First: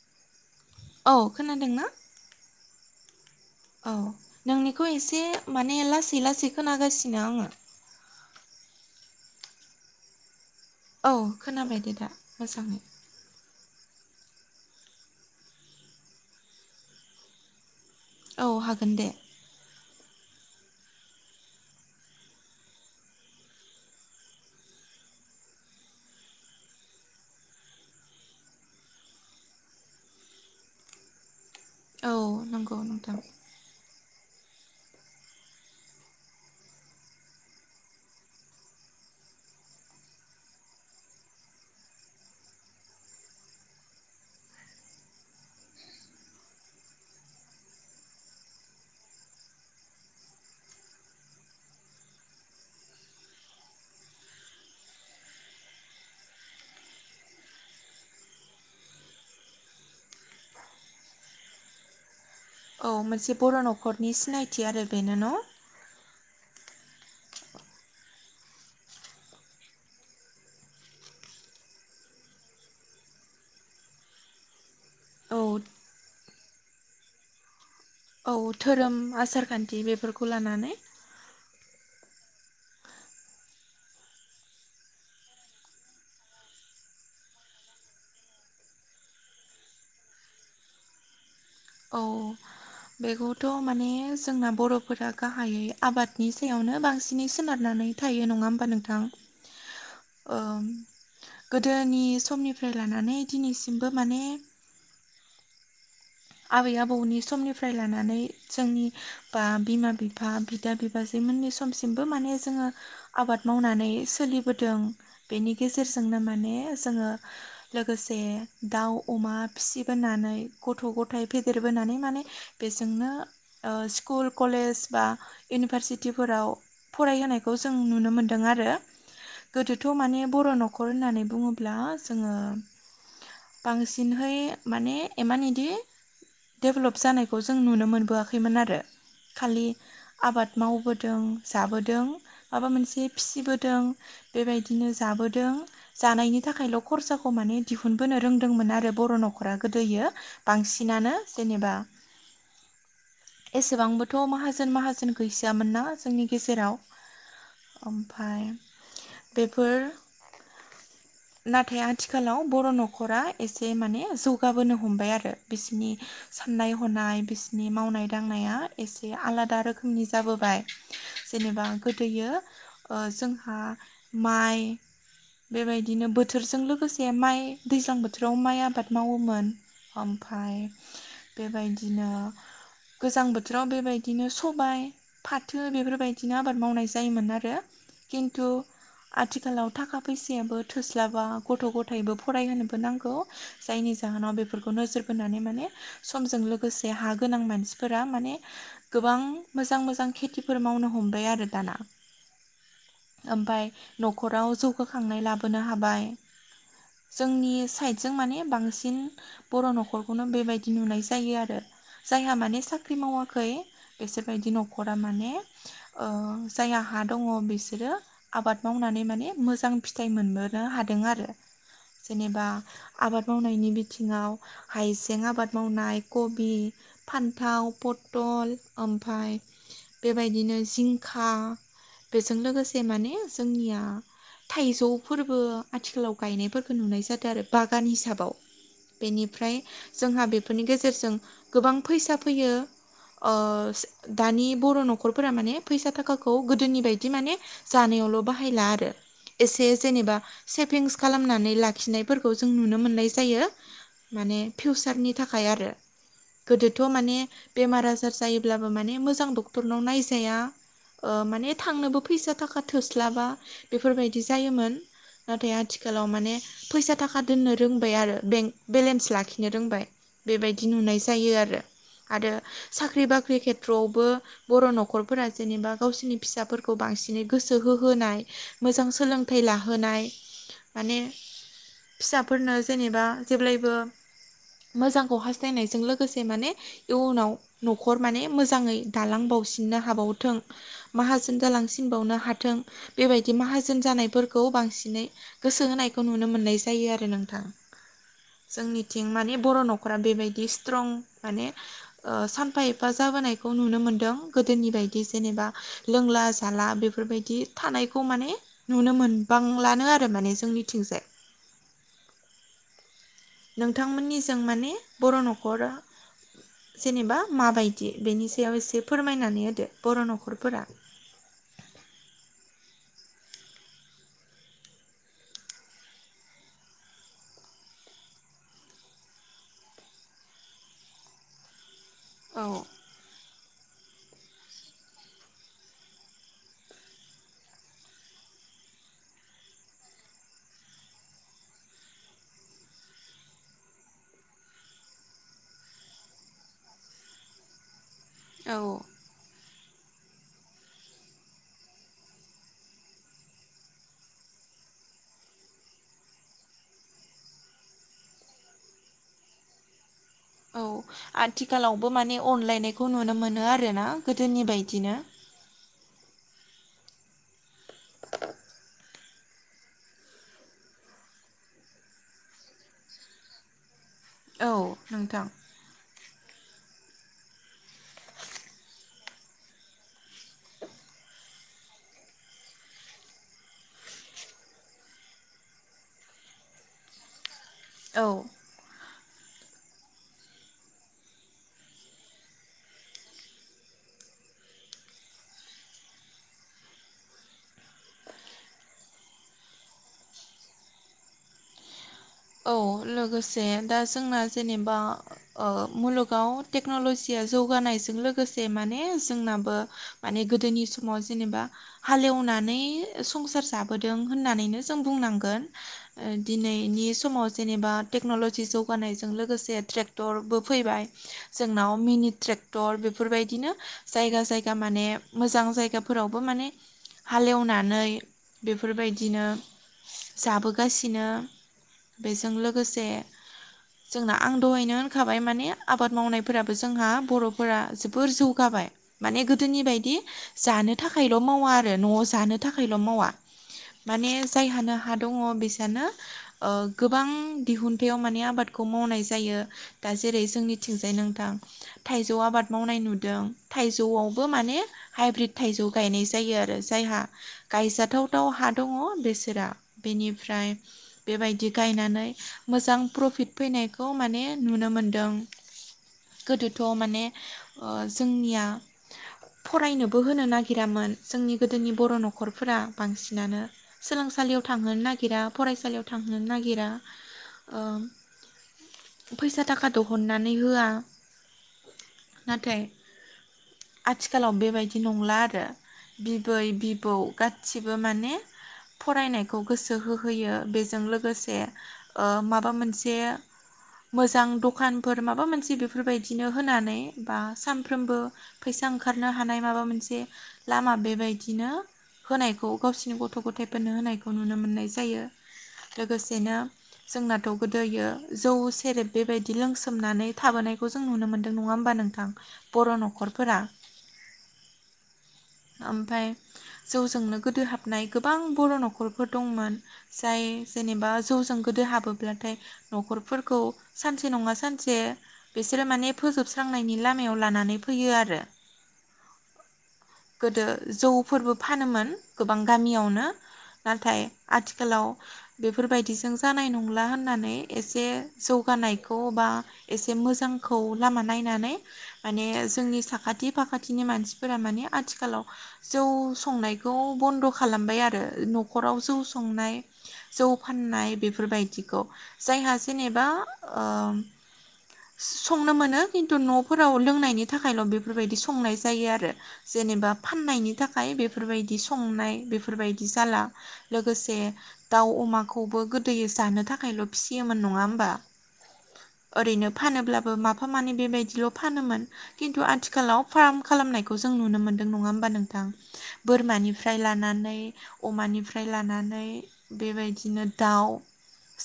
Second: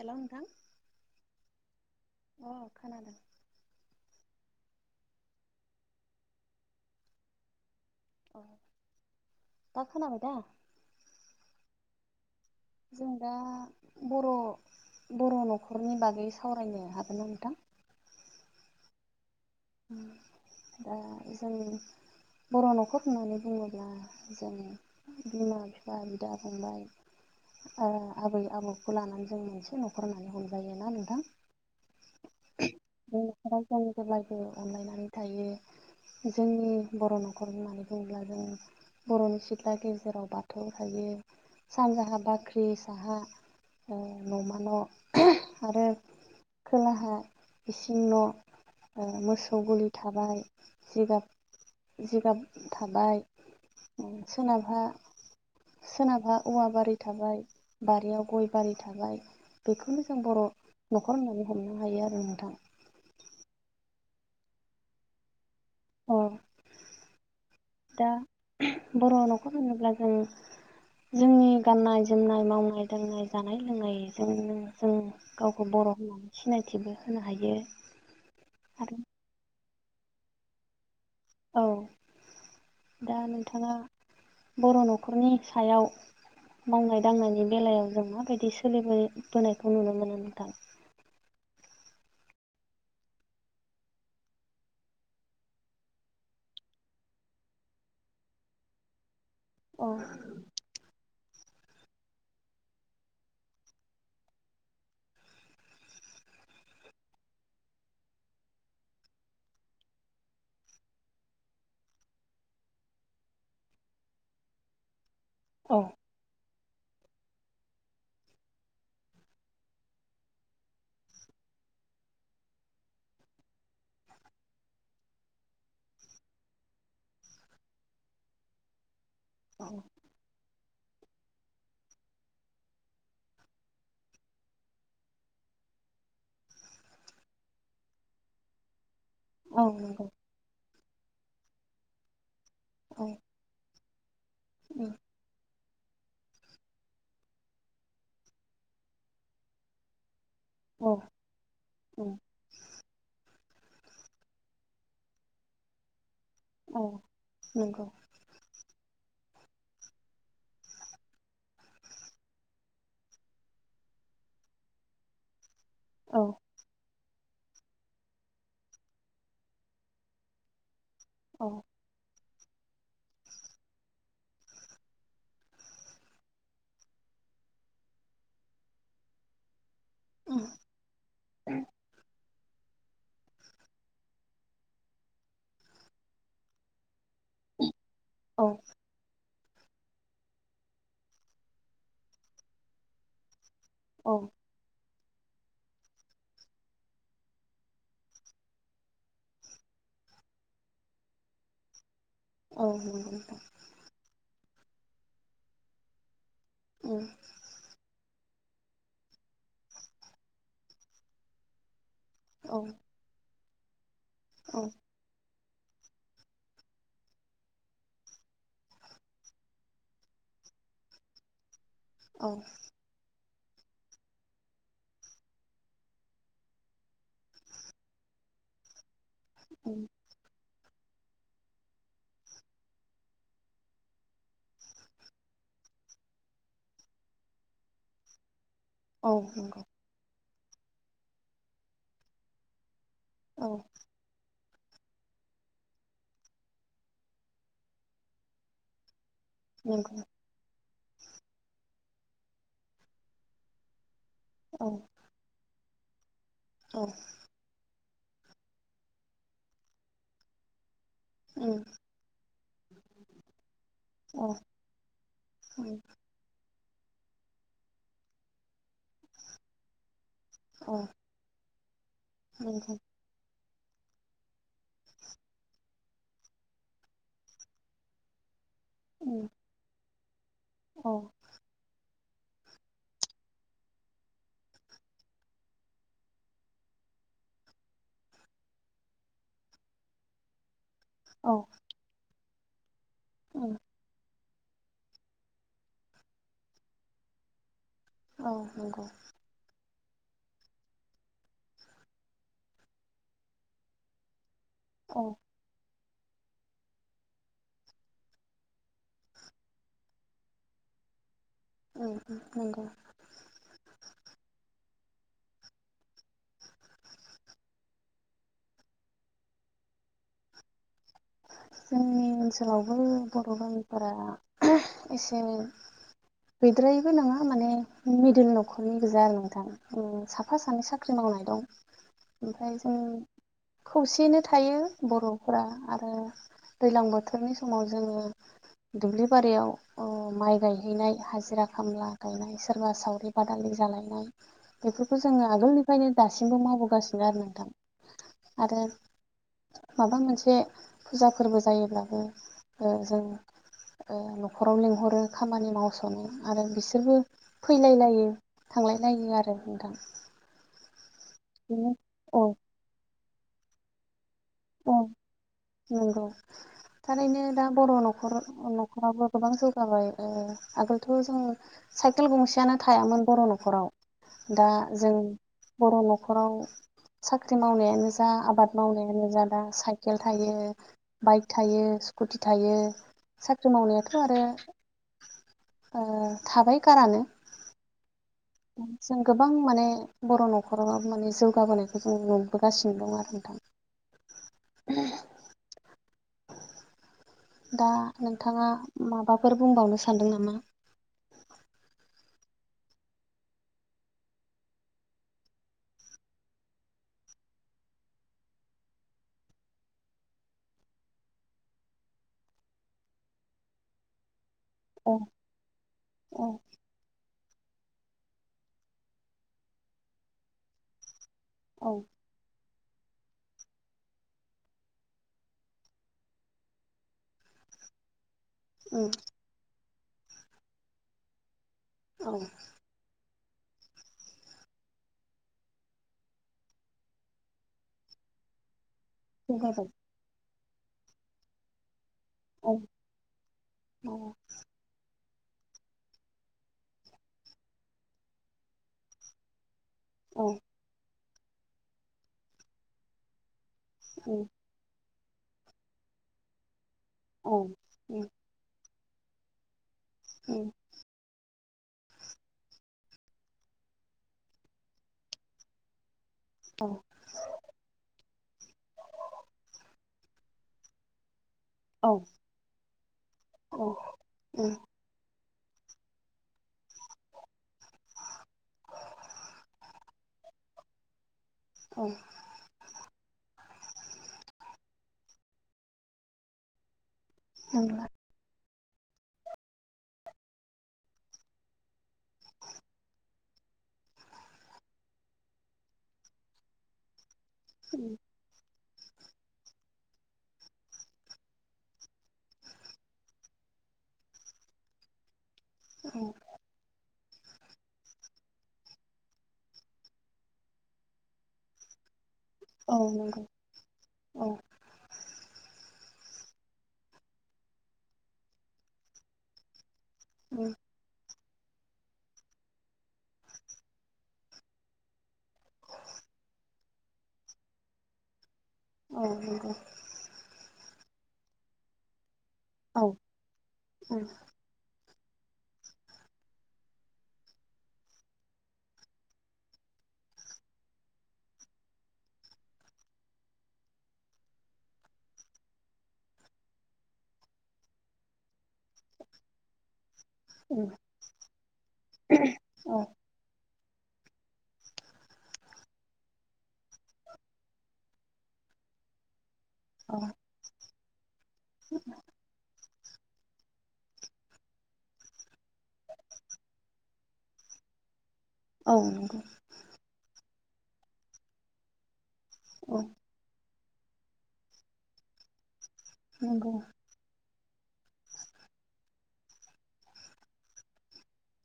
हेल नोंथां औ खोनादों ना? औ खोनादों। औ नोंनिखौ एसे माने लासै लासै खोनागासिनो आङो। औ दा खोनाबाय दा? औ खोनाबाय दे दा। मोजाङै जोंदा बर' बर' न'खरनि बागै सावरायनो हागोन ना नोंथां? औ हागोन दे दा जों बर' न'खर होननानै बुङोब्ला जोङो बिमा-बिफा बिदा-फंबाय ओ आबै आबौखौ लानानै जों मोनसे न'खर होननानै हमजायोना नोंथां? औ नंगौ नोंथां। बे न'खराव जों जेब्लायबो अनलायनानै थायो जोंनि बर' न'खरनि होननानै बुङोब्ला जों बर'नि सिथ्ला गेजेराव बाथौ थायो सानजाहा बाख्रि साहा औ न'मा न' आरो खोलाहा इसिं न' मोसौ गलि थाबाय जिगाब -जिगाब थाबाय सोनाबहा सोनाबहा औवा बारि थाबाय बारियाव गय बारि थाबाय बेखौनो जों बर' न'खर होननानै हमनो हायो आरो नोंथां। औ मोनसे बर' न'खरनि सिनायथि आरो बेनो न'? औ दा बर' न'खर होनोब्ला जों जोंनि गाननाय -जोमनाय, मावनाय -दांनाय, जानाय- लोंनायजों जों औ गावखौबो बर' होननानै सिनायथिबो होनो हायो। औ धोरोम आरो आसार - खान्थि बेफोरखौ लानानै औ दा नोंथाङा बर' न'खरनि सायाव मावनाय- दांनायनि बेलायाव जों माबायदि सोलिबोबोनायखौ नुनो मोनो नोंथां? [inaudible] औ बेखौथ' माने जोंना बर'फोरा गाहायै आबादनि सायावनो बांसिनै सोनारनानै थायो नङा होमबा नोंथां? औ ओ गोदोनि समनिफ्राय लानानै दिनैसिमबो माने आबै -आबौनि समनिफ्राय लानानै जोंनि बा बिमा- बिफा, बिदा -बिबाजै मोननि समसिमबो माने जोङो आबाद मावनानै सोलिबोदों। बेनि औ गेजेरजोंनो माने जोङो लोगोसे दाउ -अमा फिसिबोनानै गथ'- गथ' -थाय फेदेरबोनानै माने बेजोंनो स्कुल, कलेज बा इउनिभारसिटि फोराव फरायहोनायखौ जों नुनो मोनदों आरो औ गोदोथ' माने बर' न'खर न'खर होननानै बुङोब्ला जोङो बांसिनहै माने इमान इदि दडेभेलप जानायखौ जों नुनो मोनबोआखैमोन आरो औ खालि नंगौ आबाद मावबो दों जाबोदों माबा मोनसे औ फिसिबोदों बेबायदिनो जाबोदों जानायनि थाखायल' खरसाखौ माने दिहुनबोनो रोंदोंमोन आरो बर' न'खरा गोदोयो बा औ -सिनानो जेनेबा एसेबांबोथ' माहाजोन -माहाजोन गैजायामोन ना जोंनि गेजेराव औ नंगौ ओमफ्राय बेफोर नाथाय आथिखालाव बर' न'खरा एसे माने जौगाबोनो हमबाय आरो। बिसनि औ साननाय हनाय बिसिनि मावनाय- दांनाया एसे आलादा रोखोमनि जाबोबाय। औ जेनेबा गोदोयो जोंहा माइ बेबायदिनो बोथोरजों लोगोसे माइ दैज्लां बोथोराव माइ आबाद मावोमोन। ओमफाय बेबायदिनो गोजां बोथोराव बेबायदिनो सबाय, फाथो, बेफोरबायदिनो आबाद मावनाय जायोमोन आरो। खिन्थु औ आथिखालाव थाखा फैसायाबो थोस्लाबा गथ' गथायबो फरायहोनोबो नांगौ। जायनि औ जाहोनाव बेफोरखौ नोजोर होन्नानै माने समजों लोगोसे हागोनां मानसिफोरा गोनां मानसिफोरा माने गोबां मोजां- मोजां खेथिफोर मावनो हमबाय आरो दाना। औ नंगौ ओमफाय न'खराव जौगाखांनाय लाबोनो हाबाय। नोंथां जोंनि साइडजों माने बांसिन बर' न'खर -खौनो बेबायदि नुनाय जायो आरो जायहा माने साख्रि मावाखै एसेबायायदि न'खरा माने जायहा हा दङ बिसोरो आबाद मावनानै माने मोजां फिथाइ मोनबो नो हादों आरो औ जेनेबा आबाद मावनायनि बिथिङाव हाइजें आबाद मावनाय कबि, फान्थाव, पथल ओमफाय बेबायदिनो जिंखा बेजों लोगोसे माने जोंनिया थाइजौफोरबो आथिखालाव गायनायफोरखौ नुनाय जादों आरो बागान हिसाबाव औ बेनिफ्राय नंगौ जोंहा बेफोरनि गेजेरजों गोबां फैसा फैयो अ औ दानि बर' न'खरफोरा माने फैसा थाखाखौ गोदोनि बायदि माने जानायावल' बाहायला आरो एसे नंगौ जेनेबा सेभिंस खालामनानै लाखिनायफोरखौ जों नुनो मोननाय जायो। माने औ फिउचारनि थाखाय आरो गोदोथ' औ माने बेमार आ जार जायोब्लाबो माने मोजां डक्टरनाव नायजाया ओ औ माने थांनोबो फैसा थाखा थोस्लाबा बेफोरबायदि औ जायोमोन नाथाय आथिखालाव माने फैसा थाखा दोननो रोंबाय आरो बेंक बेलेन्स लाखिनो रोंबाय। बेबायदि नुनाय जायो आरो आरो नंगौ साख्रि बाख्रि खे थ्रआवबो बर' न'खरफोरा जेनेबा गावसोरनि फिसाफोरखौ बांसिनै गोसो होहोनाय मोजां औ सोलोंथाइ लाहोनाय माने फिसाफोरनो जेनेबा जेब्लायबो मोजांखौ हास्थायनायजों लोगोसे माने इयुनाव न'खर माने मोजाङै दालांबावो नो हावथों माहोन जालांसिनबावनो हाथों बेबायदि औ माहाजोन जानायफोर खौ बांसिनै गोसो होनायखौ नुनो मोननाय जायो आरो नोंथां। औ नंगौ जोंनिथिं माने बर' न' खरा बेबायदि स्ट्रं माने ओ सानफा एफा जाबोनायखौ नुनो मोनदों। गोदोनि बायदि औ जेनेबा लोंला जाला बेफोरबायदि थानायखौ माने नुनो मोनबांलाानो आरो माने जोंनिथिं। [unintelligible] नंगौ नोंथांमोननिजों माने बर' न'खरा जेनेबा माबायदि बेनि सायाव एसे फोरमायना होदो बर' नख'रफोरा आंनि नोजोरावबो बर' गामिफोरा एसे गैद्रायैबो नङा माने मिडिल न'खरनि गोजा आरो नोंथां साफा सानै साख्रि माव मावनाय दं। औ ओमफ्राय जों खौसेयैनो थायो बर'फोरा आरो दैलां बोथोरनि समाव जोङो दुब्लि बारियाव ओ माइ गायहैनाय हाजिरा खामला गायनाय सोरबा सावरि बादालि जालायनाय बेफोरखौ जोङो आगोलनिफ्रायनो दासिमबो मावबोगासिनो आरो नोंथां। औ आरो माबा मोनसे फुजा फोरबो जायोब्लाबो जों न'खराव लेंंहरो खामानि मावस'नो आरो बिसोरबो फैलायलायो संलायलायो आरो नोंथां। औ बिनो आथिखालावबो माने औ अनलायनायखौ नुनो मोनो आरो ना? गोदोनि औ बायदिनो? नंगौ थारैनो दा बर' न'खर न'खरावबो गोबां जौगाबाय आगोलथ' जों साइकेल गंसेयानो थायामोन बर' न'खराव दा औ जों नोंथां बर' न खराव साख्रि मावनायानो जा आबाद मावनायानो जा दा साइकेल थायो बाइक थायो स्कुटि थायो साख्रि मावनायाथ' आरो ओ थाबाय खारानो। औ जों गोबां माने बर' न'खराव माने जौगाबोनायखौ जों नुबोगासिनो दं आरो नोंथां। [inaudible] दा नोंथाङा माबाफोर बुंबावनो सानदों नामा? औ लोगोसे दा जोंना जेनेबा ओ मुलुगाव टेक्न'लजिया जौगानायजों लोगोसे माने जोंनाबो माने गोदोनि समाव जेनेबा हालेवनानै एवनानै संसार जाबोदों होन्नानैनो जों औ बुंनांगोन ओ औ दिनैनि समाव जेनेबा टेक्न'लजि जौगानायजों लोगोसे ट्रेक्टरबो फैबाय औ जोंनाव मिनि ट्रेक टर बेफोरबायदिनो जायगा जायगा माने मोजां जायगाफोरावबो माने हालेवनानै उम बेफोरबायदिनो जाबोगासिनो। औ बेजों लोगोसे [inaudible] जोंना आं दहायनो होनखाबाय माने आबाद मावनायफोराबो जोंहा बर'फोरा जोबोर जौगाबाय। माने गोदोनि जौगाबाय बायदि जानो थाखायल' मावा आरो न'आव जानो औ थाखायल' मावा। औ माने जायहानो हा दङ बिसानो ओ गोबां दिहुुनथायाव माने आबादखौ मावनाय जायो दा जेरै औ जोंनिथिंजाय नों [unintelligible] थाइजौ आबाद मावनाय नुदों थाइजौआवबो उम माने हाइब्रिद थाइजौ गायनाय जायो आरो जायहा औ गायजाथाव उम थाव हा दङ बेसोरा बिनिफ्राय उम बेबायदि गायनानै मोजां प्रफिट फैनायखौ माने नुनो मोन्दों। गोदोथ' औ माने ओ जोंनिया फरायनोबो होनो नागिरामोन जोंनि गोदोनि औ बर' न'खरफोरा बांसिनानो औ सोलोंसालियाव उम थांहोनो नागिरा फरायसालियाव थांहोनो नागिरा ओ फैसा थाखाथ' हननानै होआ औ नाथाइ आथिखालाव बेबायदि नंला आरो बिबै बिबौ गासिबो नंला माने फरायनायखौ गोसो होहोयो। बेजों लोगोसे ओ माबा मोनसे मोजां दखानफोर माबा मोनसे बेफोरबायदिनो होनानै बा उम सामफ्रोमबो फैसा ओंखारनो हानाय माबा मोनसे लामा बेबायदिनो होनायखौ गावसिनि गथ' गथायाइफोरनो होनायखौ नुनो मोननाय जायो। औ लोगोसेनो जोंनाथ' गोदोयो जौ सेरेब बेबायदि लोंसोमनानै थाबोनायखौ जों नुनो मोन्दों नङा होमबा नोंथां? बर' औ नंगौ न'खरफोरा औ ओमफाय जौजोंनो गोदोहाबनाय गोबां बर' न'खरफोर दंमोन। जाय उम जेनेबा जौजों गोदो हाबोब्लाथाय न'खरफोरखौ सानसे नङा सानसे बिसोरो माने फोजोबस्रांनायनि लामायाव लानानै फैयो आरो। औ नंगौ। दो जौफोरबो फानोमोन गोबां औ गामियावनो नाथाय उम आथिखा लाव बेफोरबायदिजों जानाय नंला होननानै एसे जौगानायखौ बा एसे मोजांखौ लामा नायनानै माने जोंनि साखाथि फाखाथिनि मानसिफोरा माने आथिखालाव जौ संनायखौ बन्द' खालामबाय आरो न'खराव जौ संनाय जौ उम फाननाय बेफोरबायदिखौ जायहा औ जेनेबा ओ [inaudible] संनो मोनो खिन्थु न'फोराव लोंनायनि थाखायल' बेफोरबायदि संनाय जायो आरो। जेनेबा फाननायनि थाखाय बेफोरबायदि संनाय बेफोरबायदि जाला। लोगोसे दाउ अमाखौबो गोदोयो जानो थाखायल' फिसियोमोन नङा होमबा? औ नंगौ ओरैनो फानोब्लाबो माफा माफा मानै बेबायदिल' फानोमोन खिन्थु औ आथिखालाव फार्म खालामनायखौ जों नुनो मोनदों नङा होमबा नोंथां? नंगौ बोरमानिफ्राय लानानै अमानि फ्राय लानानै बेबायदिनो दाउ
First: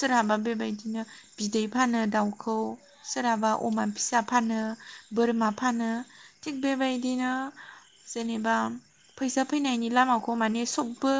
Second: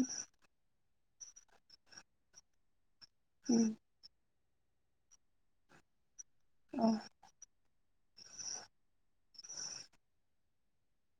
सोरहाबा बेबायदिनो बिदै फानो दाउखौ सोरहाबा उम अमा फिसा फानो बोरमा फानो थिग औ बेबायदिनो जेनेबा फैसा फैनायनि लामाखौ माने सबबो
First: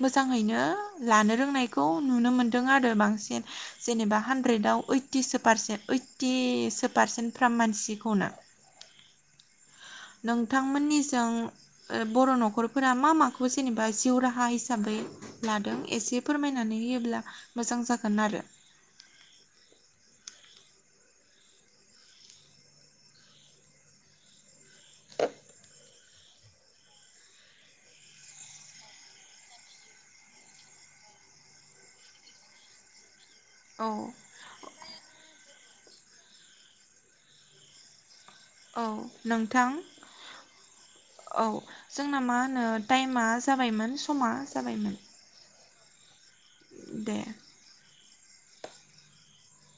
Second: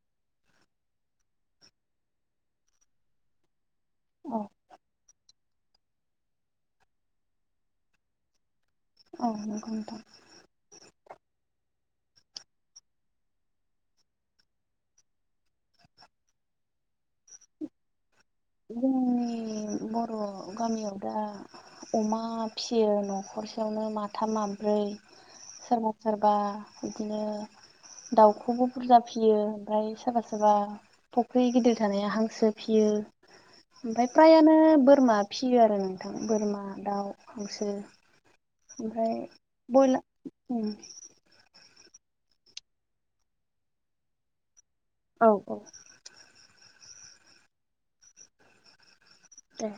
मोजाङैनो लानो रोंनायखौ नुनो मोनदों आरो बांसिन। जेनेबा औ हानड्रेदाव ओइटिस पारसे ओइटिसो पारसेन्ट फ्राम मानसिखौनो। औ नंगौ नोंथां। जों ओ बर' नखरफोरा मा माखौ जेनेबा जिउ राहा हिसाब हिसाबै लादों एसे फोरमायनानै होयोब्ला मोजां जागोन आरो जों बर गामियाव दा अमा फिसियो नखरसेयावनो माथाम मा ब्रै सोरबा सोरबा बिदिनो दाउखौबो बुरजा फिसियो ओमफ्राय सोरबा सोरबा फुख्रि गिदिर थानाया हांसो फियो औ ओमफ्राय फ्रायानो बोरमा फिसियो आरो थां बोरमा दाउ हांसो औ ओमफ्राय नोंथां बयलार औ जों जोंना मा होनो टाइमा जाबायमोन समा जाबायमोन औ औ दे दे